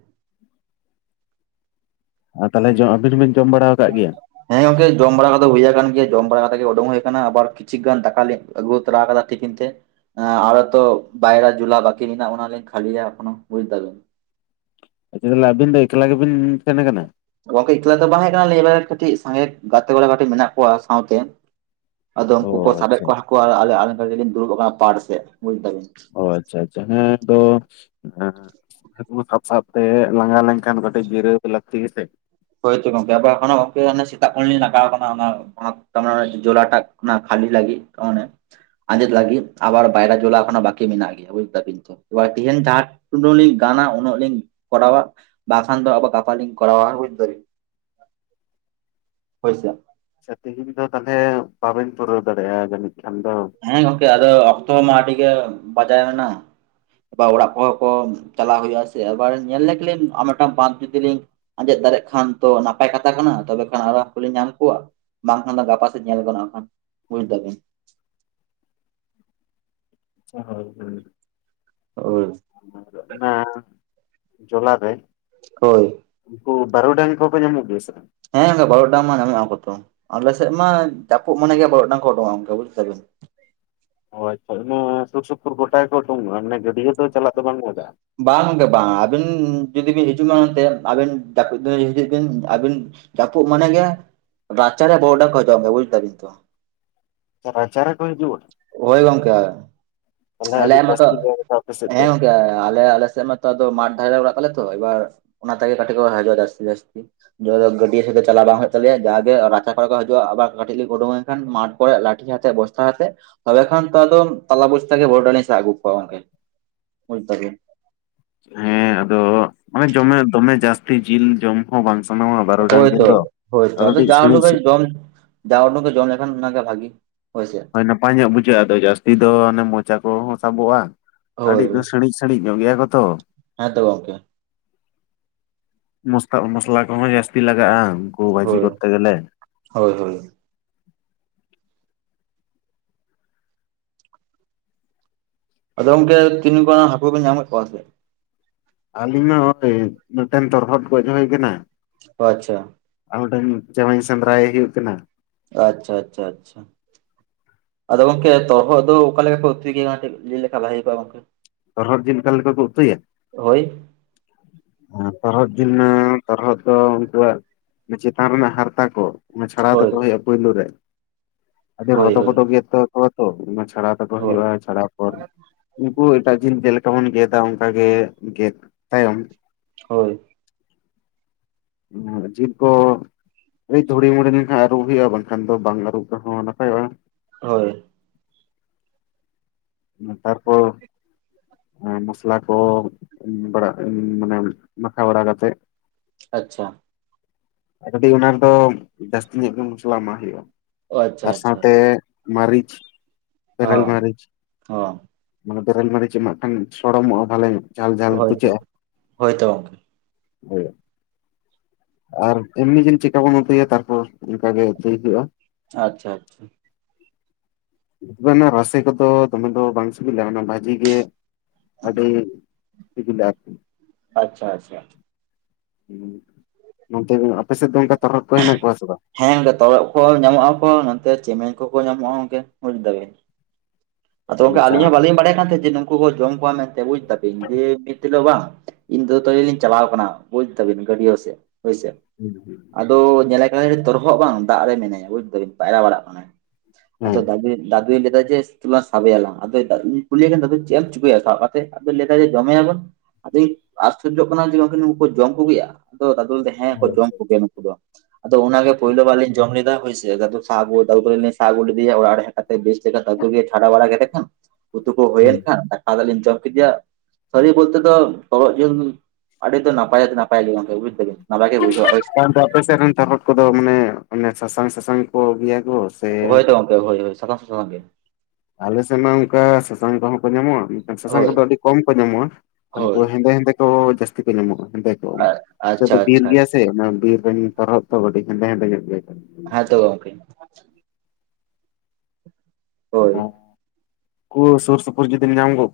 ᱟᱨ ᱛᱟᱦᱚᱞᱮ ᱡᱚᱢ ᱟᱵᱤᱱ ᱦᱚᱸᱵᱤᱱ ᱡᱚᱢ ᱵᱟᱲᱟ ᱟᱠᱟᱫ ᱜᱮᱭᱟ, ᱦᱮᱸ ᱜᱚᱝᱠᱮ ᱡᱚᱢ ᱵᱟᱲᱟ ᱠᱚᱫᱚ ᱦᱩᱭ ᱟᱠᱟᱱ ᱜᱮᱭᱟ ᱡᱚᱢ ᱵᱟᱲᱟ ᱠᱟᱛᱮᱜ ᱜᱮ ᱩᱰᱩᱝ ᱦᱩᱭ ᱟᱠᱟᱱᱟ ᱟᱵᱟᱨ ᱠᱤᱪᱷᱩ ᱜᱟᱱ ᱫᱟᱠᱟᱞᱤ, ᱟᱹᱜᱩ ᱛᱟᱨᱟ ᱟᱠᱟᱫᱟ ᱴᱤᱯᱤᱱ ᱛᱮ, ᱟᱨ ᱛᱚ ᱵᱟᱭᱨᱟ ᱡᱩᱞᱟ ᱵᱟᱹᱠᱤ ᱢᱮᱱᱟᱜ ᱟ ᱚᱱᱟ ᱞᱤᱧ ᱠᱷᱟᱹᱞᱤᱭᱟ ᱮᱠᱷᱚᱱᱳ ᱵᱩᱡ ᱮᱫᱟᱵᱤᱱ, ᱟᱪᱪᱷᱟ ᱛᱟᱦᱚᱞᱮ ᱟᱵᱤᱱ ᱫᱚ ᱮᱠᱞᱟ ᱜᱮᱵᱤᱱ ᱥᱮᱱ ᱟᱠᱟᱱᱟ᱾ ᱜᱚᱝᱠᱮ ᱮᱠᱞᱟ ᱜᱮ ᱛᱟᱸᱦᱮ ᱠᱟᱱᱟ ᱞᱤᱧ ᱢᱟᱱᱮ ᱠᱟᱹᱴᱤᱡ ᱥᱟᱸᱜᱮ ᱜᱟᱛᱮ ᱠᱚᱲᱟ ᱠᱟᱹᱴᱤᱡ ᱢᱮᱱᱟᱜ ᱠᱚᱣᱟ ᱥᱟᱶᱛᱮ᱾ ᱟᱫᱚ ᱚ ᱩᱱᱠᱩ ᱠᱚ ᱥᱟᱵᱮᱫ ᱟᱪᱪᱷᱟ ᱠᱚᱣᱟ ᱦᱟᱹᱠᱩ ᱟᱫᱚ ᱟᱹᱞᱤᱧ ᱠᱟᱹᱴᱤᱡ ᱞᱤᱧ ᱫᱩᱲᱩᱵ ᱟᱠᱟᱱᱟ ᱯᱟᱲ ᱥᱮᱫ ᱵᱩᱡ ᱫᱟᱵᱤᱱ, ᱚ ᱟᱪᱪᱷᱟ ᱟᱪᱪᱷᱟ ᱦᱮᱸ ᱛᱳ ᱦᱟᱹᱠᱩ ᱥᱟᱵ ᱥᱟᱵ ᱛᱮ ᱞᱟᱸᱜᱟ ᱞᱮᱱᱠᱷᱟᱱ ᱠᱟᱹᱴᱤᱡ ᱜᱤᱨᱟᱹᱣ ᱫᱚ ᱞᱟᱹᱠᱛᱤ ᱜᱮ ᱥᱮ, ᱦᱳᱭᱛᱚ ᱜᱚᱝᱠᱮ ᱟᱵᱟᱨ ᱮᱠᱷᱳᱱᱚ ᱜᱚᱝᱠᱮ ᱥᱮᱛᱟᱜ ᱠᱷᱚᱱ ᱞᱤᱧ ᱞᱟᱜᱟᱣ ᱟᱠᱟᱱᱟ ᱚᱱᱟ ᱥᱟᱵ ᱠᱟᱜ ᱢᱮ ᱡᱚᱞᱟ ᱴᱟᱜ ᱚᱱᱟ ᱠᱷᱟᱞᱤ ᱞᱟᱜᱤᱫ ᱚᱱᱮ ᱟᱸᱫᱮᱫ ᱞᱟᱹᱜᱤᱫ ᱟᱵᱟᱨ ᱵᱟᱭᱨᱟ ᱡᱚᱞᱟ ᱮᱠᱷᱳᱱᱚ ᱵᱟᱠᱤ ᱢᱮᱱᱟᱜ ᱜᱮᱭᱟ ᱵᱩᱡ ᱫᱟᱵᱤᱱ ᱛᱚ᱾ ᱮᱵᱟᱨ ᱛᱮᱦᱮᱧ ᱡᱟᱸᱦᱟ ᱴᱩᱞᱩᱝ ᱞᱤᱧ ᱜᱟᱱᱟ ᱩᱱᱟᱹᱜ ᱞᱤᱧ ᱠᱚᱨᱟᱣᱟ᱾ ᱵᱟᱥᱟᱱ ᱫᱚ ᱜᱟᱯᱟ ᱞᱤᱧ ᱠᱚᱨᱟᱣ ᱟ ᱵᱩᱡ ᱮᱫᱟ ᱵᱤᱱ ᱦᱚᱭ ᱥᱮ, ᱟᱪᱪᱷᱟ ᱛᱤᱦᱤᱧ ᱫᱚ ᱛᱟᱦᱚᱞᱮ ᱵᱟᱵᱤᱱ ᱯᱩᱨᱟᱹᱣ ᱫᱟᱲᱮᱭᱟᱜ-ᱟ, ᱡᱟᱹᱱᱤᱡ ᱠᱷᱟᱱ ᱫᱚ, ᱦᱮᱸ ᱜᱚᱢᱠᱮ ᱟᱫᱚ ᱚᱠᱛᱚ ᱢᱟ ᱟᱹᱰᱤ ᱜᱮ ᱵᱟᱡᱟᱣᱮᱱᱟ, ᱮᱵᱟᱨ ᱚᱲᱟᱜ ᱠᱚᱦᱚᱸ ᱠᱚ ᱪᱟᱞᱟᱣ ᱦᱩᱭᱩᱜ-ᱟ ᱥᱮ ᱮᱵᱟᱨ ᱧᱮᱞ ᱞᱮᱜᱮ ᱞᱤᱧ ᱟᱨ ᱢᱤᱫᱴᱟᱝ ᱵᱟᱸᱫᱷ ᱡᱩᱫᱤ ᱞᱤᱧ, ᱟᱸᱡᱮᱫ ᱫᱟᱲᱮᱜ ᱠᱷᱟᱱ ᱛᱚ ᱱᱟᱯᱟᱭ ᱠᱟᱛᱷᱟ ᱠᱟᱱᱟ ᱛᱚᱵᱮ ᱠᱷᱟᱱ ᱟᱨ ᱦᱚ ᱦᱟᱹᱠᱩ ᱞᱮ ᱧᱟᱢ ᱠᱚᱣᱟ᱾ ᱵᱟᱝᱠᱷᱟᱱ ᱫᱚ ᱜᱟᱯᱟ ᱥᱮᱫ ᱧᱮᱞ ᱜᱟᱱᱚᱜ ᱟ ᱵᱟᱝ ᱠᱷᱟᱱ ᱵᱩᱡ ᱮᱫᱟ ᱵᱤᱱ, ᱦᱳᱭ ᱛᱚᱵᱮ, ᱦᱳᱭ ᱚᱱᱟ ᱡᱚᱞᱟᱨᱮ, ᱦᱳᱭ, ᱩᱱᱠᱩ ᱵᱟᱨᱩᱰᱟᱝ ᱠᱚᱯᱮ ᱧᱟᱢᱮᱫ ᱠᱚᱣᱟ ᱥᱮ ᱵᱟᱝ, ᱦᱮᱸ ᱵᱟᱨᱚᱰᱟᱝ ᱢᱟ ᱧᱟᱢᱚᱜ ᱟᱠᱚ ᱛᱚ ᱟᱞᱮ ᱥᱮᱫ ᱢᱟ ᱡᱟᱯᱩᱜ ᱢᱟᱱᱮ ᱜᱮ ᱵᱟᱨᱚᱰᱟᱝ ᱠᱚ ᱩᱰᱚᱠᱚᱜ-ᱟ ᱜᱚᱝᱠᱮ ᱵᱩᱡᱷ ᱠᱮᱫᱟ ᱵᱤᱱ, ᱚ ᱟᱪᱪᱷᱟ ᱚᱱᱮ ᱥᱩᱨ ᱥᱩᱯᱩᱨ ᱜᱚᱴᱟ ᱜᱮᱠᱚ ᱚᱰᱩᱠᱚᱜ-ᱟ ᱢᱟᱱᱮ ᱜᱟᱹᱰᱤᱟᱹᱫᱚ ᱪᱟᱞᱟᱜ ᱫᱚ ᱵᱟᱝ, [inaudible] ᱵᱟᱝ ᱜᱚᱝᱠᱮ ᱵᱟᱝ ᱟᱹᱵᱤᱱ ᱡᱩᱫᱤ ᱵᱤᱱ ᱦᱤᱡᱩᱜᱢᱟ ᱮᱱᱛᱮ ᱟᱹᱵᱤᱱ ᱡᱟᱹᱯᱩᱫ ᱫᱤᱱ ᱦᱤᱡᱩᱜ ᱵᱤᱱ ᱟᱹᱵᱤᱱ, ᱡᱟᱹᱯᱩᱫ ᱢᱟᱱᱮ ᱜᱮ ᱨᱟᱪᱟᱨᱮ ᱵᱟᱨᱩᱰᱟᱝ ᱠᱚ ᱦᱤᱡᱩᱜ ᱟ ᱵᱩᱡ ᱮᱫᱟ ᱵᱤᱱ ᱛᱚ, ᱨᱟᱪᱟ ᱨᱮ ᱠᱚ ᱦᱤᱡᱩᱜ ᱟ, ᱦᱳᱭ ᱜᱚᱝᱠᱮ, ᱢᱟᱱᱮ ᱟᱞᱮ ᱟᱹᱰᱤ ᱢᱟᱛᱚ ᱡᱟᱹᱥᱛᱤ [inaudible] ‌ ᱟᱯᱮ ᱥᱮᱫ ᱦᱮᱸ ᱫᱚ, ᱜᱚᱝᱠᱮ ᱟᱞᱮ ᱟᱞᱮ ᱥᱮᱫ ᱢᱟᱛᱚ ᱢᱟᱴᱷ ᱫᱷᱟᱨᱮ ᱨᱮ ᱚᱲᱟᱜ ᱛᱟᱞᱮ ᱛᱚ ᱮᱵᱟᱨ ᱚᱱᱟ ᱛᱮᱜᱮ ᱠᱟᱹᱴᱤᱡ ᱠᱚ ᱦᱟᱹᱡᱩᱜ-ᱟ, ᱡᱟᱥᱛᱤ ᱡᱟᱥᱛᱤ, ᱡᱟᱭᱦᱩᱠ ᱜᱟᱹᱰᱭᱟᱹ ᱥᱮᱫ ᱫᱚ ᱪᱟᱞᱟᱣ ᱵᱟᱝ ᱦᱩᱭᱩᱜ ᱛᱟᱞᱮᱭᱟ ᱡᱟᱜᱮ ᱨᱟᱪᱟ ᱠᱚᱨᱮ ᱠᱚ ᱦᱟᱡᱩᱜ-ᱟ ᱟᱵᱟᱨ ᱠᱟᱹᱴᱤᱡ ᱞᱮ ᱩᱰᱩᱝ ᱮᱱᱠᱷᱟᱱ ᱢᱟᱴᱷ, ᱚᱠᱚᱭᱟᱜ ᱞᱟᱴᱷᱤ ᱟᱛᱮᱫ ᱵᱚᱥᱛᱟ ᱟᱛᱮᱫ ᱛᱚᱵᱮ ᱠᱷᱟᱱ ᱛᱚ ᱛᱟᱞᱟ ᱵᱚᱥᱛᱟ ᱜᱮ ᱵᱟᱨᱩᱰᱟᱝ ᱤᱧ ᱥᱟᱵ ᱟᱹᱜᱩ ᱠᱮᱠᱚᱣᱟ ᱜᱚᱝᱠᱮ, ᱵᱩᱡ ᱮᱫᱟ ᱵᱤᱱ᱾ ᱦᱮᱸ ᱟᱫᱚ ᱢᱟᱱᱮ ᱫᱚᱢᱮ ᱫᱚᱢᱮ ᱡᱟᱹᱥᱛᱤ ᱡᱤᱞ ᱡᱚᱢ, ᱦᱚᱸ ᱵᱟᱝ ᱥᱟᱱᱟᱣᱟ ᱵᱟᱨᱩᱰᱟᱝ ᱡᱤᱞ ᱦᱳᱭᱛᱚ ᱫᱚ ᱦᱳᱭᱛᱚ ᱟᱫᱚ ᱠᱟᱹᱴᱤᱡ ᱡᱟ ᱩᱰᱩᱠ ᱥᱤᱸᱲᱤᱡ ᱜᱮ ᱥᱤᱸᱲᱤᱡ, ᱡᱚᱢ ᱡᱟ ᱩᱰᱟᱹᱝ ᱜᱮ ᱡᱚᱢ ᱞᱮᱠᱷᱟᱱ ᱚᱱᱟᱜᱮ ᱵᱷᱟᱹᱜᱤ ᱦᱳᱭ ᱥᱮ, ᱱᱟᱯᱟᱭ ᱧᱚᱜ ᱵᱩᱡᱷᱟᱹᱜ-ᱟ, ᱟᱫᱚ ᱡᱟᱹᱥᱛᱤ ᱫᱚ ᱚᱱᱮ ᱢᱚᱪᱟ ᱠᱚᱦᱚᱸ ᱥᱟᱵᱚᱜ-ᱟ, ᱦᱳᱭ ᱟᱹᱰᱤᱡ ᱫᱚ ᱥᱤᱸᱲᱤᱡ, ᱥᱤᱲᱤᱡᱽ ᱧᱚᱜ ᱜᱮᱭᱟ ᱠᱚ ᱛᱚ, ᱦᱮᱸ ᱛᱚ ᱜᱚᱢᱠᱮ, ᱢᱚᱥ ᱢᱚᱥᱞᱟ ᱠᱚᱦᱚᱸ ᱡᱟᱹᱥᱛᱤ ᱞᱟᱜᱟᱜ-ᱟ, ᱩᱱᱠᱩ ᱵᱷᱟᱹᱡᱤ ᱦᱳᱭ ᱠᱚᱨᱛᱮ ᱜᱮᱞᱮ, ᱦᱳᱭ ᱦᱳᱭ, ᱟᱫᱚ ᱜᱚᱢᱠᱮ ᱛᱤᱱᱟᱹ ᱜᱟᱱ ᱦᱟᱹᱠᱩ ᱯᱮ ᱧᱟᱢ ᱠᱮᱫ ᱠᱚᱣᱟ ᱥᱮ, ᱟᱹᱞᱤᱧ ᱢᱟ ᱱᱚᱜ-ᱚᱭ ᱢᱤᱫᱴᱮᱱ ᱛᱚᱨᱦᱚᱫ ᱜᱚᱡ ᱦᱩᱭ ᱟᱠᱟᱱᱟ ᱾ ᱳ ᱟᱪᱪᱷᱟ, ᱟᱨ ᱢᱤᱫᱴᱮᱱ ᱪᱮᱢᱮᱧ ᱥᱮᱸᱫᱽᱨᱟᱭᱮ ᱦᱩᱭᱩᱜ ᱠᱟᱱᱟ᱾ ᱟᱪᱪᱷᱟ ᱟᱪᱪᱷᱟ ᱟᱪᱪᱷᱟ, ᱟᱫᱚ ᱜᱚᱝᱠᱮ ᱛᱚᱨᱚᱦᱚᱫ ᱫᱚ ᱚᱠᱟ ᱞᱮᱠᱟ ᱠᱚ ᱩᱛᱩᱭ ᱜᱮᱭᱟ ᱞᱟᱹᱭ ᱞᱮᱠᱷᱟᱱ ᱵᱷᱟᱹᱜᱤ ᱠᱚᱜ-ᱟ ᱜᱚᱝᱠᱮ, ᱛᱚᱨᱦᱚᱫ ᱡᱤᱞ ᱚᱠᱟ ᱞᱮᱠᱟ ᱠᱩ ᱩᱛᱩᱭᱟ? [inaudible] ᱛᱚᱨᱦᱚᱫ ᱡᱤᱞ ᱢᱟ ᱛᱚᱨᱦᱚᱫ ᱫᱚ ᱩᱱᱠᱩᱣᱟᱜ ᱪᱮᱛᱟᱱ ᱨᱮᱱᱟᱜ ᱦᱟᱨᱛᱟ ᱠᱚ ᱚᱱᱟ ᱪᱷᱟᱲᱟᱣ ᱦᱳᱭ ᱛᱟᱠᱚ ᱦᱩᱭᱩᱜᱼᱟ ᱯᱩᱭᱞᱩ ᱨᱮ ᱟᱰᱤ ᱦᱳᱭ ᱨᱚᱫᱚ ᱦᱳᱭ ᱵᱚᱫᱚ ᱜᱮ ᱛᱚ ᱠᱚᱣᱟ ᱛᱚ ᱚᱱᱟ ᱪᱷᱟᱲᱟ ᱛᱟᱠᱚ ᱦᱳᱭ ᱦᱩᱭᱩᱜᱼᱟ ᱪᱷᱟᱲᱟ ᱯᱚᱨ ᱩᱱᱠᱩ ᱮᱴᱟᱜ ᱡᱤᱞ ᱡᱮᱞᱮᱠᱟ ᱵᱚᱱ ᱜᱮᱫᱟ ᱚᱱᱠᱟ ᱜᱮ ᱜᱮᱫ ᱛᱟᱭᱚᱢ ᱦᱳᱭ᱾ ᱡᱤᱞ ᱠᱚ [unintelligible] ᱫᱷᱩᱲᱤ ᱢᱩᱲᱤ ᱞᱮᱱᱠᱷᱟᱱ ᱟᱹᱨᱩᱵ ᱦᱩᱭᱩᱜᱼᱟ ᱵᱟᱝᱠᱷᱟᱱ ᱫᱚ ᱵᱟᱝ ᱟᱹᱨᱩᱵ ᱨᱮᱦᱚᱸ ᱱᱟᱯᱟᱭᱚᱜᱼᱟ᱾ ᱦᱳᱭ᱾ ᱛᱟᱨᱼᱯᱚᱨ ᱢᱚᱥᱞᱟ ᱠᱚ [unintelligible] ᱢᱟᱱᱮ ᱢᱟᱠᱷᱟ ᱵᱟᱲᱟ ᱠᱟᱛᱮᱜ ᱟᱪᱪᱷᱟ ᱾ ᱟᱨ ᱠᱟᱴᱤ ᱚᱱᱟ ᱨᱮᱫᱚ ᱡᱟᱹᱥᱛᱤ ᱧᱚᱜ ᱜᱮ ᱢᱚᱥᱞᱟ ᱮᱢᱟᱜ ᱦᱩᱭᱩᱜᱼᱟ᱾ ᱚ ᱟᱪᱪᱷᱟ ᱟᱨ ᱥᱟᱶ ᱟᱪᱪᱷᱟ ᱛᱮ ᱢᱟᱹᱨᱤᱪ᱾ ᱵᱮᱨᱮᱞ ᱚ, ᱢᱟᱹᱨᱤᱪ ᱦᱚ᱾ ᱢᱟᱱᱮ ᱵᱮᱨᱮᱞ ᱢᱟᱹᱨᱤᱪ ᱮᱢᱟᱜ ᱠᱷᱟᱱ ᱥᱚᱲᱚᱢᱚᱜᱼᱟ ᱵᱷᱟᱞᱮ ᱡᱷᱟᱞ-ᱡᱷᱟᱞ ᱦᱳᱭᱛᱚ ᱵᱩᱡᱷᱟᱹᱜᱼᱟ᱾ ᱦᱳᱭᱛᱚ ᱜᱚᱝᱠᱮ [unintelligible] ᱟᱨ ᱮᱢᱱᱤ ᱡᱤᱞ ᱪᱮᱠᱟ ᱵᱚᱱ ᱩᱛᱩᱭᱟ ᱛᱟᱨᱯᱚᱨ ᱚᱱᱠᱟ ᱜᱮ ᱩᱛᱩᱭ ᱦᱩᱭᱩᱜᱼᱟ᱾ ᱟᱪᱪᱷᱟ, ᱟᱪᱪᱷᱟ᱾ ᱫᱚᱢᱮ ᱨᱟᱥᱮ ᱠᱚᱫᱚ ᱫᱚᱢᱮ ᱫᱚ ᱵᱟᱝ ᱥᱤᱵᱤᱞᱟ ᱚᱱᱟ ᱵᱷᱟᱡᱤ ᱜᱮ ᱟᱹᱰᱤ ᱥᱤᱵᱤᱞᱟ ᱟᱨ ᱠᱤ᱾ ᱟᱪᱪᱷᱟ, ᱟᱪᱪᱷᱟ᱾ [unintelligible] ᱟᱯᱮ ᱥᱮᱫ ᱫᱚ ᱚᱱᱠᱟ ᱛᱚᱨᱦᱚᱫ ᱠᱚ ᱦᱮᱱᱟᱜ ᱠᱚᱣᱟ ᱥᱮ ᱵᱟᱝ? ᱦᱮᱸ [unintelligible] ᱠᱚ ᱧᱟᱢᱚᱜᱼᱟ ᱠᱚ, ᱱᱚᱛᱮ ᱪᱮᱢᱮᱧ ᱠᱚᱠᱚ ᱧᱟᱢᱚᱜᱼᱟ ᱵᱩᱡ ᱫᱟᱵᱤᱱ᱾ ᱟᱫᱚ ᱜᱚᱝᱠᱮ ᱟᱪᱪᱷᱟ ᱟᱹᱞᱤᱧ ᱦᱚᱸ ᱵᱟᱞᱤᱧ ᱵᱟᱰᱟᱭ ᱠᱟᱱ ᱛᱟᱦᱮᱸᱫ ᱡᱮ ᱱᱩᱠᱩ ᱦᱚᱸ ᱡᱚᱢ ᱠᱚᱣᱟ ᱢᱮᱱᱛᱮ ᱵᱩᱡ ᱛᱟᱵᱤᱱ ᱫᱤᱭᱮ [unintelligible] ᱵᱟᱝ ᱤᱧ [unintelligible] ᱪᱟᱞᱟᱣ ᱟᱠᱟᱱᱟ ᱵᱩᱡ ᱫᱟᱵᱤᱱ ᱜᱟᱹᱰᱭᱟᱹ ᱥᱮᱡ ᱦᱳᱭ ᱥᱮ᱾ ᱦᱩᱸ, ᱦᱩᱸ᱾ ᱟᱫᱚ ᱧᱮᱞᱮ ᱛᱚᱨᱦᱚᱜ ᱵᱟᱝ ᱫᱟᱜ ᱨᱮ ᱢᱮᱱᱟᱹᱭᱟ ᱵᱩᱡ ᱫᱟ-ᱵᱤᱱ ᱯᱟᱭᱨᱟ ᱵᱟᱲᱟᱜ ᱠᱟᱱᱟᱭ, ᱟᱫᱚ ᱦᱮᱸ [unintelligible] [unintelligible] ᱥᱟᱵᱮᱭᱟ-ᱞᱟᱝ ᱟᱫᱚ [unintelligible] ᱪᱮᱫ ᱮᱢ ᱪᱤᱠᱟᱹᱭᱟ ᱥᱟᱵ [unintelligible] ᱡᱚᱢᱮᱭᱟ-ᱵᱚᱱ᱾ ᱟᱫᱚᱧ ᱟᱥᱪᱚᱨᱡᱚ ᱠᱟᱱᱟ ᱡᱮ ᱩᱱᱠᱩ ᱡᱚᱢ ᱠᱚᱜᱮᱭᱟ [unintelligible] ᱦᱮᱸ ᱠᱚ ᱦᱳᱭ ᱡᱚᱢ ᱟᱪᱪᱷᱟ ᱠᱚᱜᱮᱭᱟ ᱱᱩᱠᱩ ᱫᱚ ᱟᱫᱚ ᱚᱱᱟ ᱜᱮ ᱯᱳᱭᱞᱳ ᱵᱟᱨ ᱞᱤᱧ ᱡᱚᱢ ᱞᱮᱫᱟ᱾ [unintelligible] ᱥᱟᱵ ᱟᱜᱩ ᱞᱮᱫᱤᱭᱟ ᱚᱲᱟᱜ ᱨᱮ ᱵᱮᱥ [unintelligible] ᱪᱷᱟᱰᱟ ᱵᱟᱲᱟ ᱠᱮᱫᱮ ᱠᱷᱟᱱ ᱩᱛᱩ ᱠᱚ ᱦᱩᱸ ᱦᱩᱭᱮᱱ ᱠᱷᱟᱱ ᱫᱟᱠᱟ ᱫᱚ ᱞᱤᱧ ᱡᱚᱢ ᱠᱮᱫᱮᱭᱟ᱾ ᱥᱟᱹᱨᱤ ᱵᱚᱞᱛᱮ ᱛᱚ ᱛᱚᱨᱦᱚᱫ [unintelligible] ᱟᱹᱰᱤ ᱫᱚ ᱱᱟᱯᱟᱭ [unintelligible] ᱱᱟᱯᱟᱭ ᱜᱮ ᱜᱚᱝᱠᱮ ᱵᱩᱡ ᱫᱟᱵᱮᱱ᱾ ᱟᱯᱮ ᱥᱮᱫ ᱨᱮᱱ ᱛᱚᱨᱦᱚᱛ ᱠᱚᱫᱚ ᱢᱟᱱᱮ ᱚᱱᱮ ᱥᱟᱥᱟᱝ-ᱥᱟᱥᱟᱝ ᱠᱚ ᱜᱮᱭᱟ ᱠᱚ ᱥᱮ ᱦᱳᱭ ᱛᱚ ᱜᱚᱝᱠᱮ ᱦᱳᱭ-ᱦᱳᱭ ᱥᱟᱥᱟᱝ- ᱥᱟᱥᱟᱝ ᱜᱮ ᱟᱞᱮ ᱥᱮ ᱢᱟ ᱚᱱᱠᱟ ᱥᱟᱥᱟᱝ ᱠᱚᱦᱚᱸ ᱠᱚ ᱧᱟᱢᱚᱜ [unintelligible] ᱥᱟᱥᱟᱝ ᱦᱳᱭ ᱠᱚᱫᱚ ᱟᱹᱰᱤ ᱠᱚᱢ ᱠᱚ ᱧᱟᱢᱚᱜᱼᱟ᱾ ᱩᱱᱠᱩ ᱦᱳᱭ ᱦᱮᱸᱫᱮ- ᱦᱮᱸᱫᱮ ᱠᱚ ᱡᱟᱹᱥᱛᱤ ᱠᱚ ᱧᱟᱢᱚᱜᱼᱟ ᱦᱮᱸᱫᱮ ᱠᱚ, ᱟᱪᱪᱷᱟ ᱵᱤᱨ ᱟᱪᱪᱷᱟ ᱜᱮᱭᱟ ᱥᱮ ᱚᱱᱟ ᱵᱤᱨ ᱨᱮᱱ ᱛᱚᱨᱦᱚᱛ ᱛᱚ ᱟᱹᱰᱤ ᱦᱮᱸᱫᱮ-ᱦᱮᱸᱫᱮ ᱧᱚᱸᱜ ᱜᱮᱭᱟ ᱠᱚ᱾ ᱟᱫᱚ ᱜᱚᱝᱠᱮ ᱦᱳᱭ᱾ [unintelligible] ᱥᱩᱨ ᱥᱩᱯᱩᱨ ᱡᱩᱫᱤᱢ ᱧᱟᱢ ᱜᱳ